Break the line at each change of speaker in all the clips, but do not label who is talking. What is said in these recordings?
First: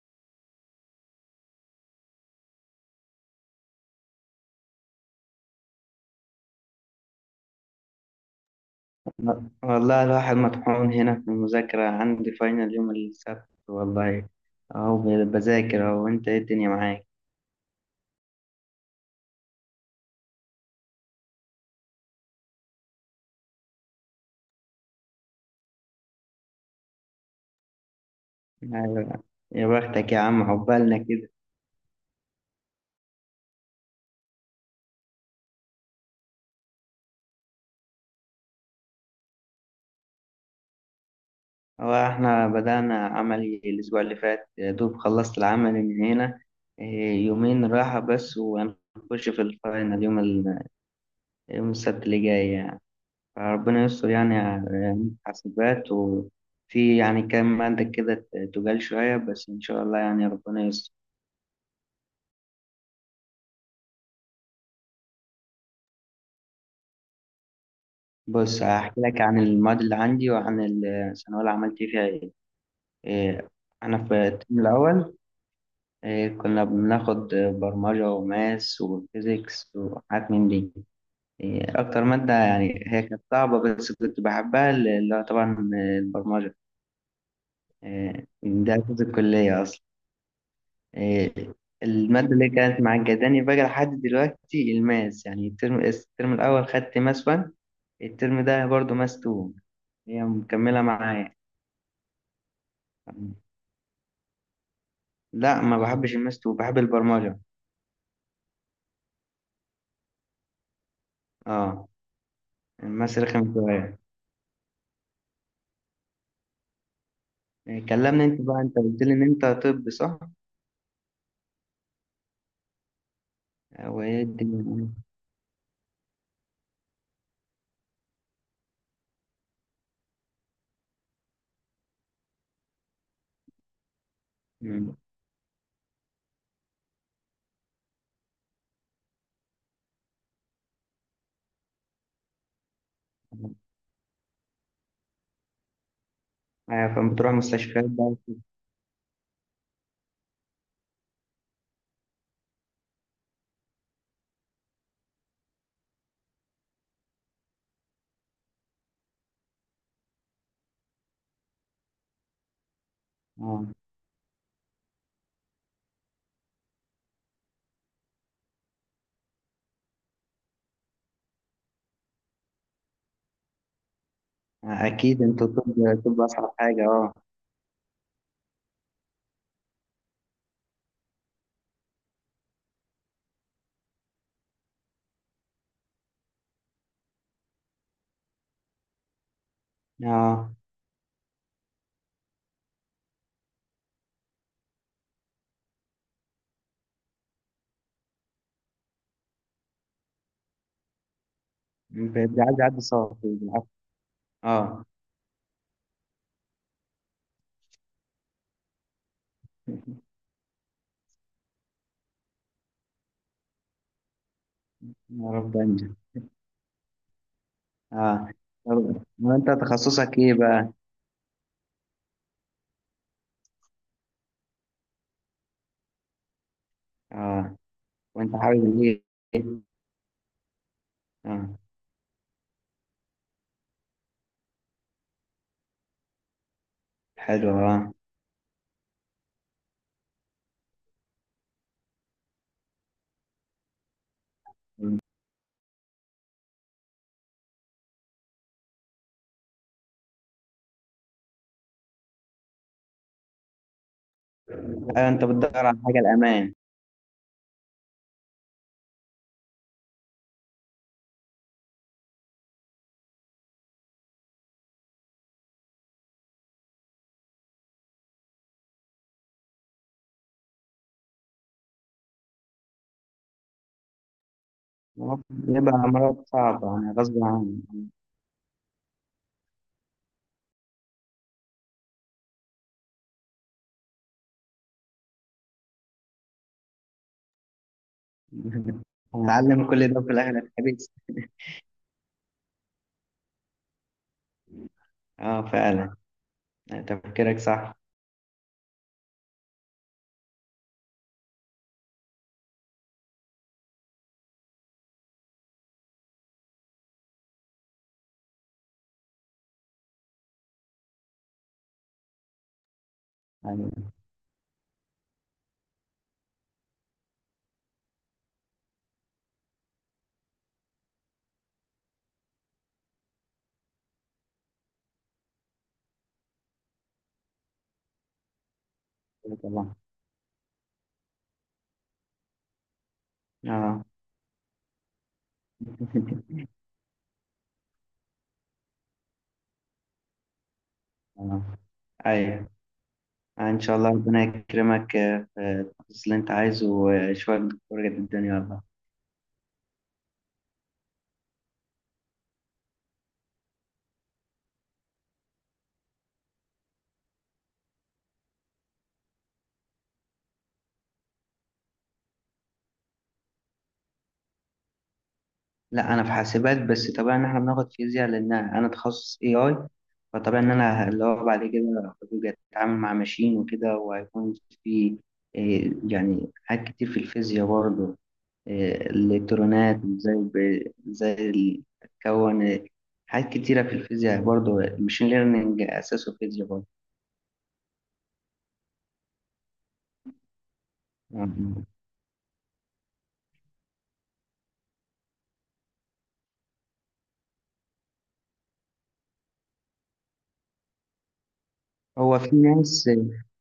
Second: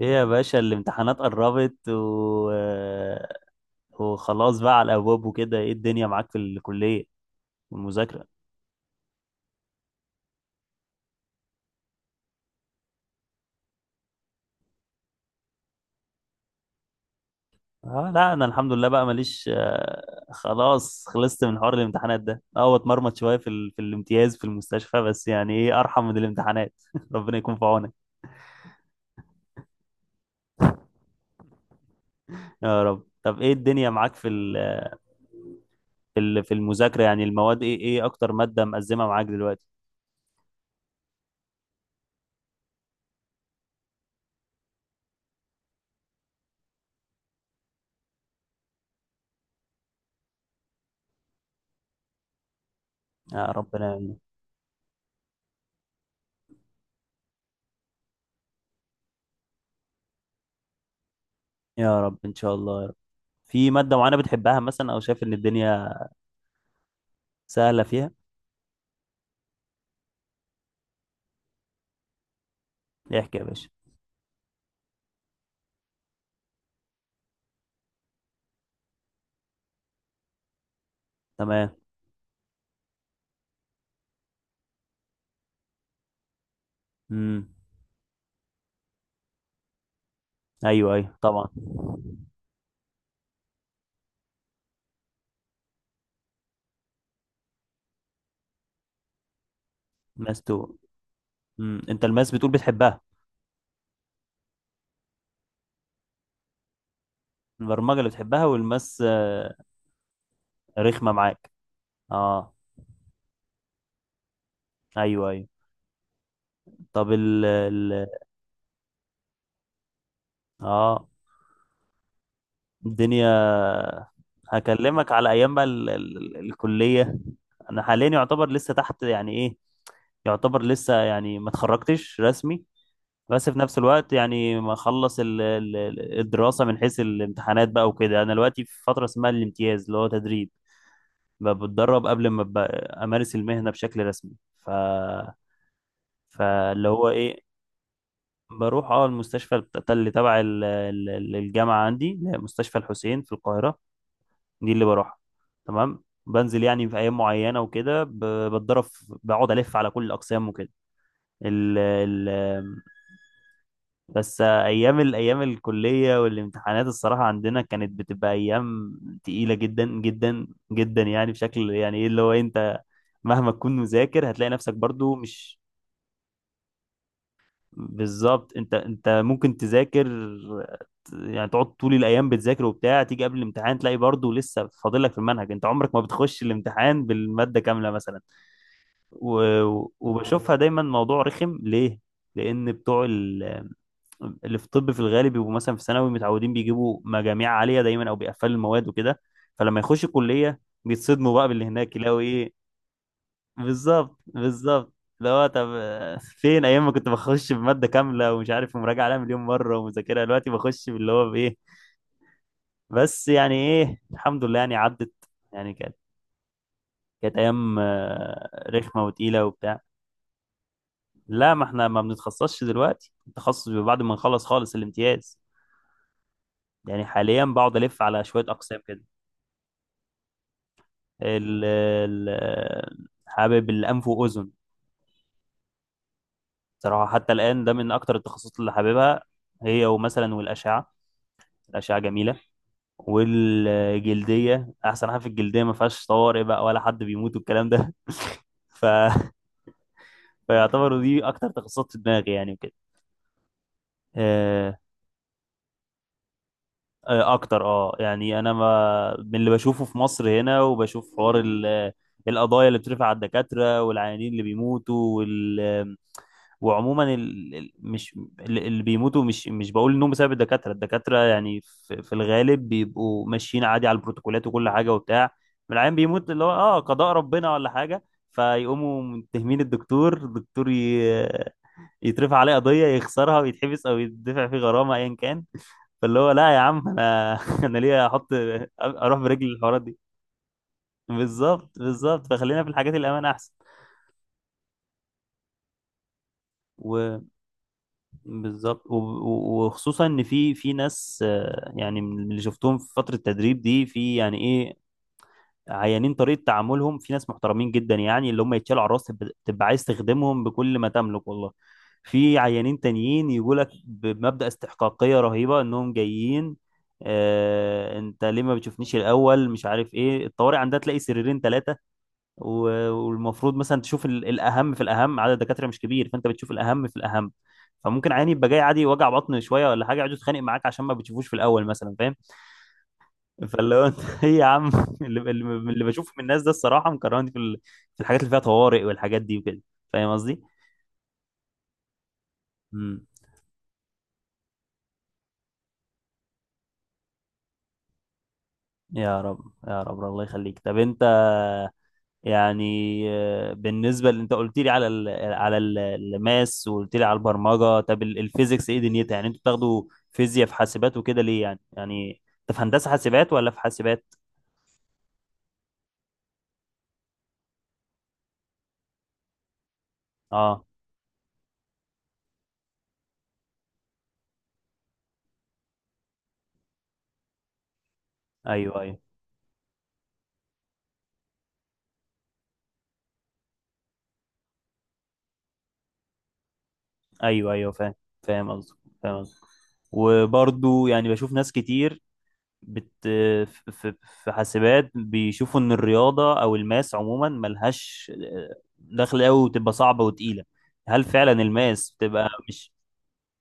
ايه يا باشا، الامتحانات قربت وخلاص بقى على الابواب وكده. ايه الدنيا معاك في الكليه والمذاكره؟
والله الواحد مطحون هنا في المذاكرة، عندي فاينل يوم السبت والله. أهو بذاكر أهو. أنت إيه الدنيا معاك؟
اه، لا انا الحمد لله بقى ماليش، خلاص خلصت من حوار الامتحانات ده، اتمرمط شويه في الامتياز في المستشفى، بس يعني ايه، ارحم من الامتحانات. ربنا يكون في عونك.
أيوة. يا بختك يا عم، عقبالنا كده.
يا رب. طب ايه الدنيا معاك في المذاكره؟ يعني المواد، ايه ايه اكتر ماده مأزمه معاك دلوقتي؟
هو إحنا بدأنا عملي الأسبوع اللي فات، يا دوب خلصت العمل من هنا. إيه، يومين راحة بس وهنخش في الفاينل يوم السبت اللي جاي يعني.
يا
فربنا
ربنا
يستر
يعينك.
يعني على حاسبات، وفي يعني كام مادة كده تجال شوية، بس إن شاء الله يعني ربنا يستر.
يا رب ان شاء الله يا رب. في ماده معينه بتحبها مثلا، او شايف ان الدنيا سهلة فيها؟
بص هحكي لك عن المواد اللي عندي وعن الثانوية اللي عملت فيها ايه.
احكي يا
إيه،
باشا.
أنا في الترم الأول. إيه، كنا بناخد برمجة وماس وفيزيكس وحاجات من دي. إيه،
تمام.
أكتر مادة يعني هي كانت صعبة بس كنت بحبها اللي هو طبعا البرمجة.
امم
إيه، ده أساس الكلية أصلا.
ايوه، ايوه، طبعا.
إيه، المادة اللي كانت معجباني بقى لحد دلوقتي الماس. يعني الترم الأول خدت ماس 1، الترم ده برضه ماس 2، هي
ماس 2.
مكملة معايا.
انت الماس بتقول بتحبها؟
لا ما بحبش الماس وبحب البرمجة.
البرمجة اللي بتحبها، والماس رخمة معاك.
اه
اه.
الماس رخم شوية.
ايوه، ايوه. طب ال
يعني
ال
كلمني انت بقى، انت قلت لي ان انت طب، صح؟
اه الدنيا،
وايه الدنيا؟
هكلمك على ايام بقى ال ال ال الكلية. انا حاليا يعتبر لسه تحت، يعني ايه، يعتبر لسه يعني ما اتخرجتش رسمي. بس في نفس الوقت يعني ما
مم.
اخلص الدراسه من حيث الامتحانات بقى وكده، انا دلوقتي في فتره اسمها الامتياز، اللي هو تدريب. بتدرب قبل ما امارس المهنه بشكل رسمي. ف فاللي
ايوه،
هو
فلما بتروح
ايه.
مستشفيات بقى وكده.
بروح اه المستشفى اللي تبع الجامعه عندي، اللي هي مستشفى الحسين في القاهره، دي اللي بروحها. تمام. بنزل يعني في ايام معينه وكده، بتدرب بقعد الف على كل الاقسام وكده. ال- ال-
اه
بس ايام، الايام الكليه والامتحانات الصراحه عندنا كانت بتبقى ايام تقيله جدا جدا جدا، يعني بشكل يعني ايه، اللي هو انت مهما تكون مذاكر هتلاقي نفسك برضو
اكيد انت
مش...
طب. طب اصعب حاجة. اه.
بالظبط. انت ممكن تذاكر، يعني تقعد طول الايام بتذاكر وبتاع، تيجي قبل الامتحان تلاقي برضو لسه فاضل لك في المنهج. انت عمرك ما بتخش الامتحان بالماده كامله مثلا. و...
اه
وبشوفها دايما موضوع رخم. ليه؟ لان بتوع اللي في الطب في الغالب بيبقوا مثلا في ثانوي متعودين بيجيبوا مجاميع عاليه دايما، او بيقفلوا المواد وكده. فلما يخش الكليه بيتصدموا بقى باللي هناك، يلاقوا
بيبقى
ايه.
عايز يعدي صعب بالعافية.
بالظبط،
اه
بالظبط. اللي هو طب فين ايام ما كنت بخش بماده كامله ومش عارف ومراجعه عليها مليون مره ومذاكرها، دلوقتي بخش باللي هو بايه. بس يعني ايه الحمد لله يعني عدت.
يا رب
يعني
انجح.
كانت ايام
اه طب
رخمه وتقيله
وانت
وبتاع.
تخصصك ايه بقى؟
لا، ما احنا ما بنتخصصش دلوقتي. التخصص بيبقى بعد ما نخلص خالص الامتياز. يعني حاليا
اه
بقعد الف على
وانت
شويه اقسام
حابب ايه؟
كده.
اه.
ال- حابب الأنف وأذن صراحة، حتى
حلو
الآن ده
اه.
من أكتر التخصصات اللي حاببها، هي ومثلا والأشعة. الأشعة جميلة. والجلدية، أحسن حاجة في الجلدية ما فيهاش طوارئ بقى ولا حد بيموت والكلام ده. ف... فيعتبروا دي أكتر تخصصات في دماغي يعني وكده. آه،
ايوه، انت بتدور على حاجة الامان.
أكتر، يعني أنا ما... من اللي بشوفه في مصر هنا، وبشوف حوار القضايا اللي بترفع على الدكاترة والعيانين اللي بيموتوا وعموما مش اللي بيموتوا مش بقول انهم بسبب الدكاتره. الدكاتره يعني في الغالب بيبقوا ماشيين عادي على البروتوكولات وكل حاجه وبتاع.
بيبقى
العيان
مرض
بيموت، اللي هو
صعب يعني
قضاء
غصب
ربنا
عني.
ولا حاجه. فيقوموا متهمين الدكتور. يترفع عليه قضيه، يخسرها ويتحبس او يدفع فيه غرامه، ايا كان. فاللي هو لا يا عم، انا انا ليه احط، اروح برجلي
هنتعلم
الحوارات
كل
دي.
ده في الآخر الحديث.
بالظبط، بالظبط. فخلينا في الحاجات الامان احسن.
اه فعلا، يعني
و...
تفكيرك صح.
بالظبط. وخصوصا ان في ناس يعني من اللي شفتهم في فتره التدريب دي، في يعني ايه، عيانين طريقه تعاملهم، في ناس محترمين جدا يعني اللي هم يتشالوا على الراس، تبقى عايز تخدمهم بكل ما تملك والله. في عيانين تانيين يقول لك
أيوة.
بمبدأ استحقاقيه رهيبه انهم جايين. آه انت ليه ما بتشوفنيش الاول، مش عارف ايه. الطوارئ عندها تلاقي سريرين، ثلاثه. والمفروض مثلا تشوف الاهم في الاهم. عدد الدكاتره مش كبير، فانت بتشوف الاهم في الاهم. فممكن عيني يبقى جاي عادي، وجع بطن شويه
طبعا.
ولا حاجه، يقعد يتخانق معاك عشان ما بتشوفوش في الاول مثلا، فاهم. فاللي هو
اه.
انت ايه يا عم. اللي, اللي اللي بشوفه من الناس ده الصراحه مكرهني في الحاجات اللي فيها طوارئ والحاجات دي وكده. فاهم قصدي؟
آه. ايوه.
امم
آه، ان شاء الله ربنا يكرمك آه، في التخصص اللي انت عايزه، وشوية دكتور قد الدنيا والله.
يا رب، يا رب، الله يخليك. طب انت يعني بالنسبه اللي انت قلت لي على الماس، وقلت لي على البرمجه، طب الفيزيكس ايه دنيتها؟ يعني انتوا بتاخدوا فيزياء في حاسبات وكده ليه يعني؟ يعني انت في هندسه حاسبات ولا في حاسبات؟
لا انا في حاسبات، بس طبعا احنا بناخد فيزياء لان انا تخصص اي اي. فطبعا ان
اه،
انا اللي هو بعد كده هبقى اتعامل مع ماشين وكده، وهيكون في آه، يعني حاجات كتير في الفيزياء برضه.
ايوه،
إيه،
ايوه،
الإلكترونات وإزاي إزاي تكون حاجات كتيرة في الفيزياء برضه، المشين ليرنينج أساسه فيزياء برضه.
ايوه، ايوه، فاهم. فاهم قصدك، فاهم قصدك. وبرضو يعني بشوف ناس
مم.
كتير بت في في في حاسبات بيشوفوا ان الرياضه او الماس عموما ملهاش دخل قوي وتبقى صعبه وتقيله. هل فعلا الماس
هو
بتبقى
في
مش...
ناس.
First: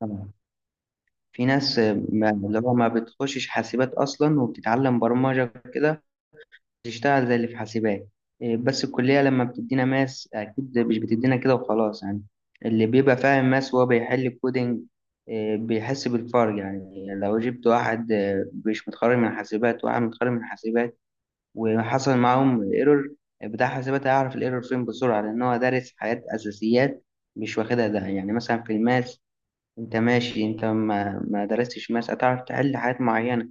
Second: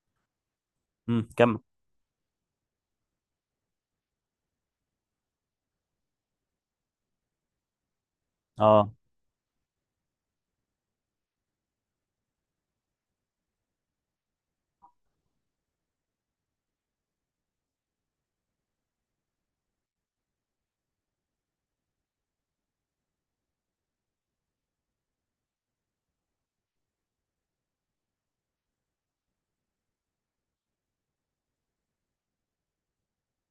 طبعا.
مم،
في
كمل.
ناس ما اللي هو ما بتخشش حاسبات أصلا وبتتعلم برمجة كده، تشتغل زي اللي في حاسبات. إيه، بس
اه،
الكلية لما بتدينا ماس أكيد مش بتدينا كده وخلاص يعني. اللي بيبقى فاهم ماس وهو بيحل الكودينج إيه، بيحس بالفرق. يعني لو جبت واحد إيه، مش متخرج من حاسبات وواحد متخرج من حاسبات وحصل معاهم ايرور، بتاع حاسبات هيعرف الايرور فين بسرعة لأن هو دارس حاجات أساسيات مش واخدها. ده يعني مثلا في الماس، أنت ماشي. أنت ما درستش ماس، هتعرف تحل حاجات معينة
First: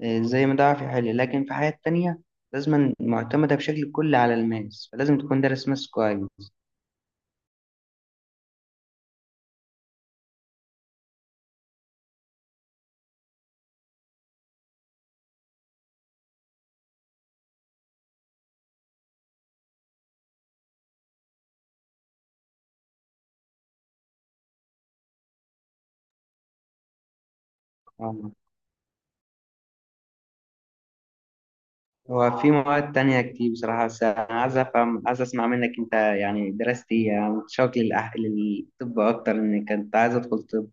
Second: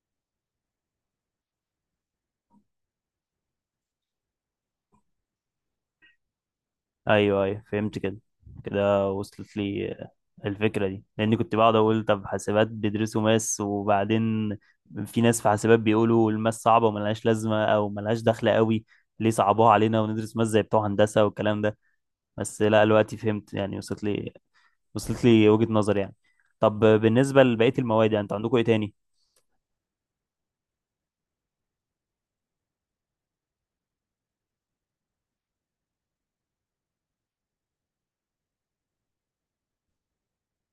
آه، زي ما ده في حالي. لكن في حياة تانية لازم معتمدة بشكل كلي على الماس، فلازم تكون دارس ماس كويس.
ايوه، ايوه فهمت كده. كده وصلت لي الفكره دي، لاني كنت بقعد اقول طب حاسبات بيدرسوا ماس، وبعدين في ناس في حاسبات بيقولوا الماس صعبه وملهاش لازمه او ملهاش دخل قوي، ليه صعبوها علينا وندرس ماس زي بتوع هندسه والكلام ده. بس لا دلوقتي فهمت يعني، وصلت لي، وجهه نظر يعني. طب بالنسبه لبقيه المواد، يعني
آه.
انتوا عندكم ايه تاني؟
هو في مواد تانية كتير بصراحة، بس أنا عايز أفهم، عايز أسمع منك أنت يعني درست إيه. أنا متشوق للطب أكتر، إن كنت عايز أدخل طب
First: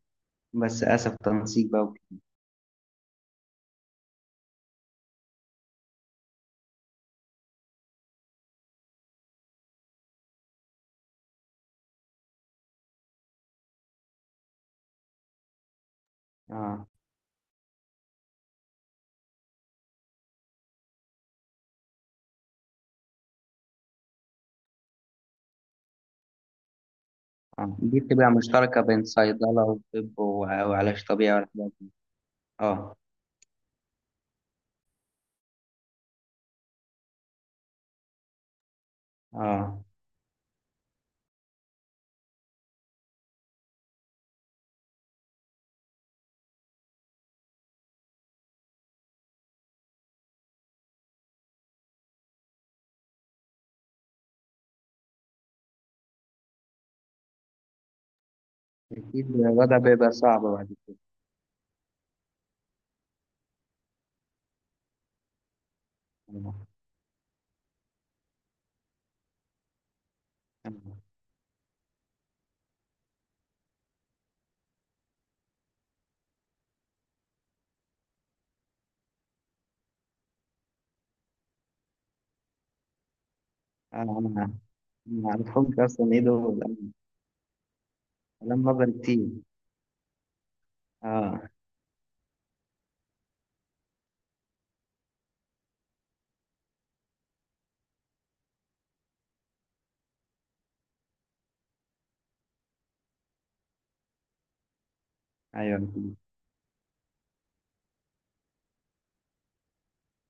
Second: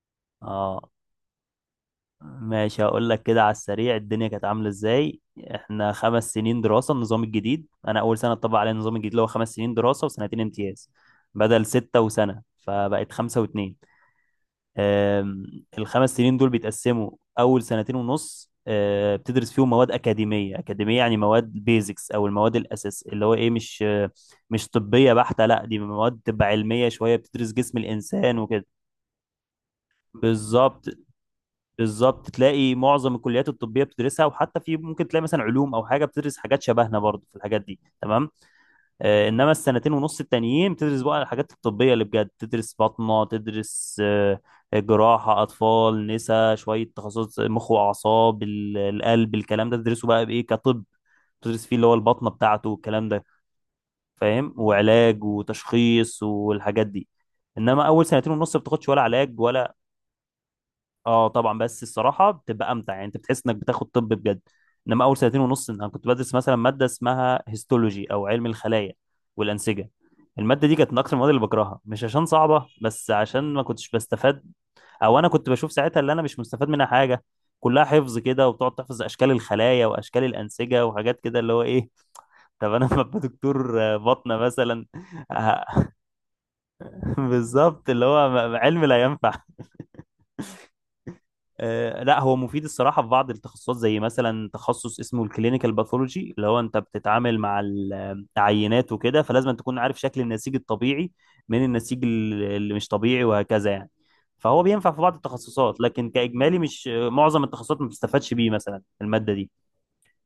بس
اه
للأسف تنسيق بقى وكده.
ماشي، هقول لك كده على السريع الدنيا كانت عامله ازاي. احنا 5 سنين دراسه النظام الجديد، انا اول سنه اتطبق علينا النظام الجديد، اللي هو 5 سنين دراسه وسنتين امتياز، بدل سته وسنه. فبقت 5 و2. أم، الخمس سنين دول
آه.
بيتقسموا. اول سنتين ونص بتدرس فيهم مواد اكاديميه. يعني مواد بيزكس او المواد الاساس، اللي هو ايه، مش طبيه بحته. لا دي مواد تبقى علميه شويه، بتدرس
آه،
جسم
دي بتبقى
الانسان وكده.
مشتركة بين صيدلة وطب
بالظبط،
وعلاج طبيعي والحاجات دي.
بالظبط. تلاقي
آه.
معظم الكليات الطبيه بتدرسها، وحتى في ممكن تلاقي مثلا علوم او حاجه بتدرس حاجات شبهنا برضه في الحاجات دي، تمام. انما
آه
السنتين ونص التانيين بتدرس بقى الحاجات الطبيه اللي بجد، تدرس باطنه، تدرس جراحه، اطفال، نسا، شويه تخصصات، مخ واعصاب، القلب، الكلام ده تدرسه بقى بايه كطب. تدرس فيه اللي هو البطنه بتاعته والكلام ده، فاهم، وعلاج وتشخيص والحاجات دي. انما اول سنتين ونص ما بتاخدش ولا
أكيد
علاج
الوضع
ولا...
بيبقى صعب بعد
اه طبعا، بس الصراحه بتبقى امتع، يعني انت بتحس انك بتاخد طب بجد. انما اول سنتين ونص انا كنت بدرس
كده.
مثلا ماده اسمها هيستولوجي، او علم الخلايا والانسجه. الماده دي كانت
آه.
من اكتر المواد اللي بكرهها، مش عشان صعبه بس عشان ما كنتش بستفاد، او انا كنت بشوف ساعتها اللي انا مش مستفاد منها حاجه. كلها حفظ كده، وبتقعد تحفظ اشكال الخلايا واشكال الانسجه وحاجات كده، اللي هو ايه طب انا لما ابقى دكتور بطنه
آه.
مثلا.
ما اعرفهمش اصلا ايه دول،
بالظبط، اللي هو
كلام
علم
نظري
لا
كتير.
ينفع.
اه.
لا هو مفيد الصراحة في بعض التخصصات، زي مثلا تخصص اسمه الكلينيكال باثولوجي، اللي هو انت بتتعامل مع العينات وكده، فلازم تكون عارف شكل النسيج الطبيعي من النسيج اللي مش طبيعي، وهكذا يعني. فهو بينفع في بعض
ايوه.
التخصصات، لكن كإجمالي مش معظم التخصصات ما بتستفادش بيه مثلا المادة دي.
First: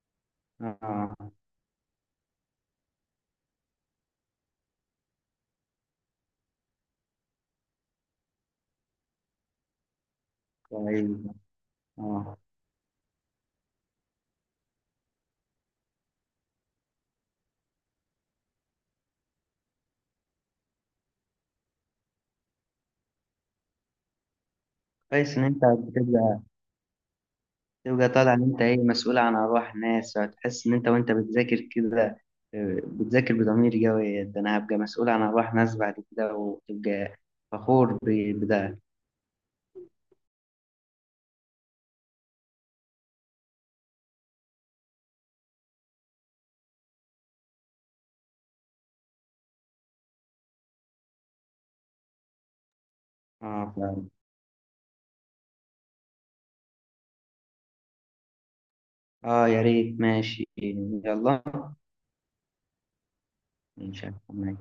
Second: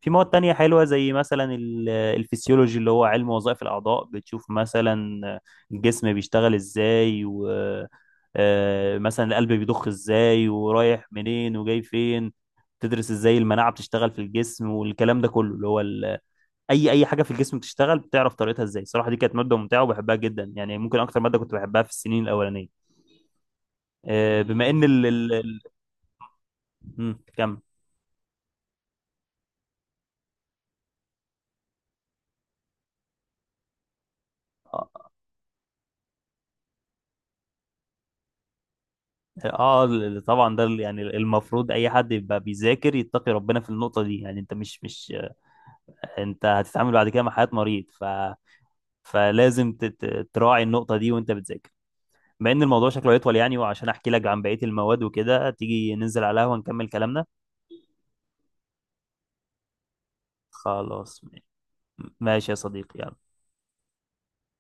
في مواد تانية حلوة،
اه.
زي مثلا الفسيولوجي، اللي هو علم وظائف الأعضاء. بتشوف مثلا الجسم بيشتغل ازاي، و آه، مثلا القلب بيضخ ازاي، ورايح
كويس.
منين وجاي فين.
اه
تدرس ازاي المناعة بتشتغل في الجسم والكلام ده كله، اللي هو أي حاجة في الجسم بتشتغل بتعرف طريقتها ازاي. صراحة دي كانت مادة ممتعة وبحبها جدا يعني، ممكن أكتر مادة كنت بحبها في السنين الأولانية. بما إن
كويس ان انت بتبقى
مم،
تبقى طالع ان انت ايه مسؤول عن ارواح ناس، هتحس ان انت وانت بتذاكر كده آه، بتذاكر بضمير قوي، ده انا هبقى
كمل.
مسؤول عن ارواح ناس بعد كده، وتبقى فخور بده.
اه طبعا، ده يعني المفروض اي حد يبقى بيذاكر يتقي ربنا في النقطه دي. يعني انت مش انت هتتعامل بعد كده مع حياه مريض، فلازم تراعي النقطه دي وانت بتذاكر. بما ان الموضوع شكله يطول يعني،
اه
وعشان
فعلا.
احكي لك عن بقيه المواد وكده، تيجي ننزل على القهوه نكمل كلامنا.
اه يا ريت، ماشي
خلاص.
يلا.
ماشي يا صديقي.
ان شاء الله.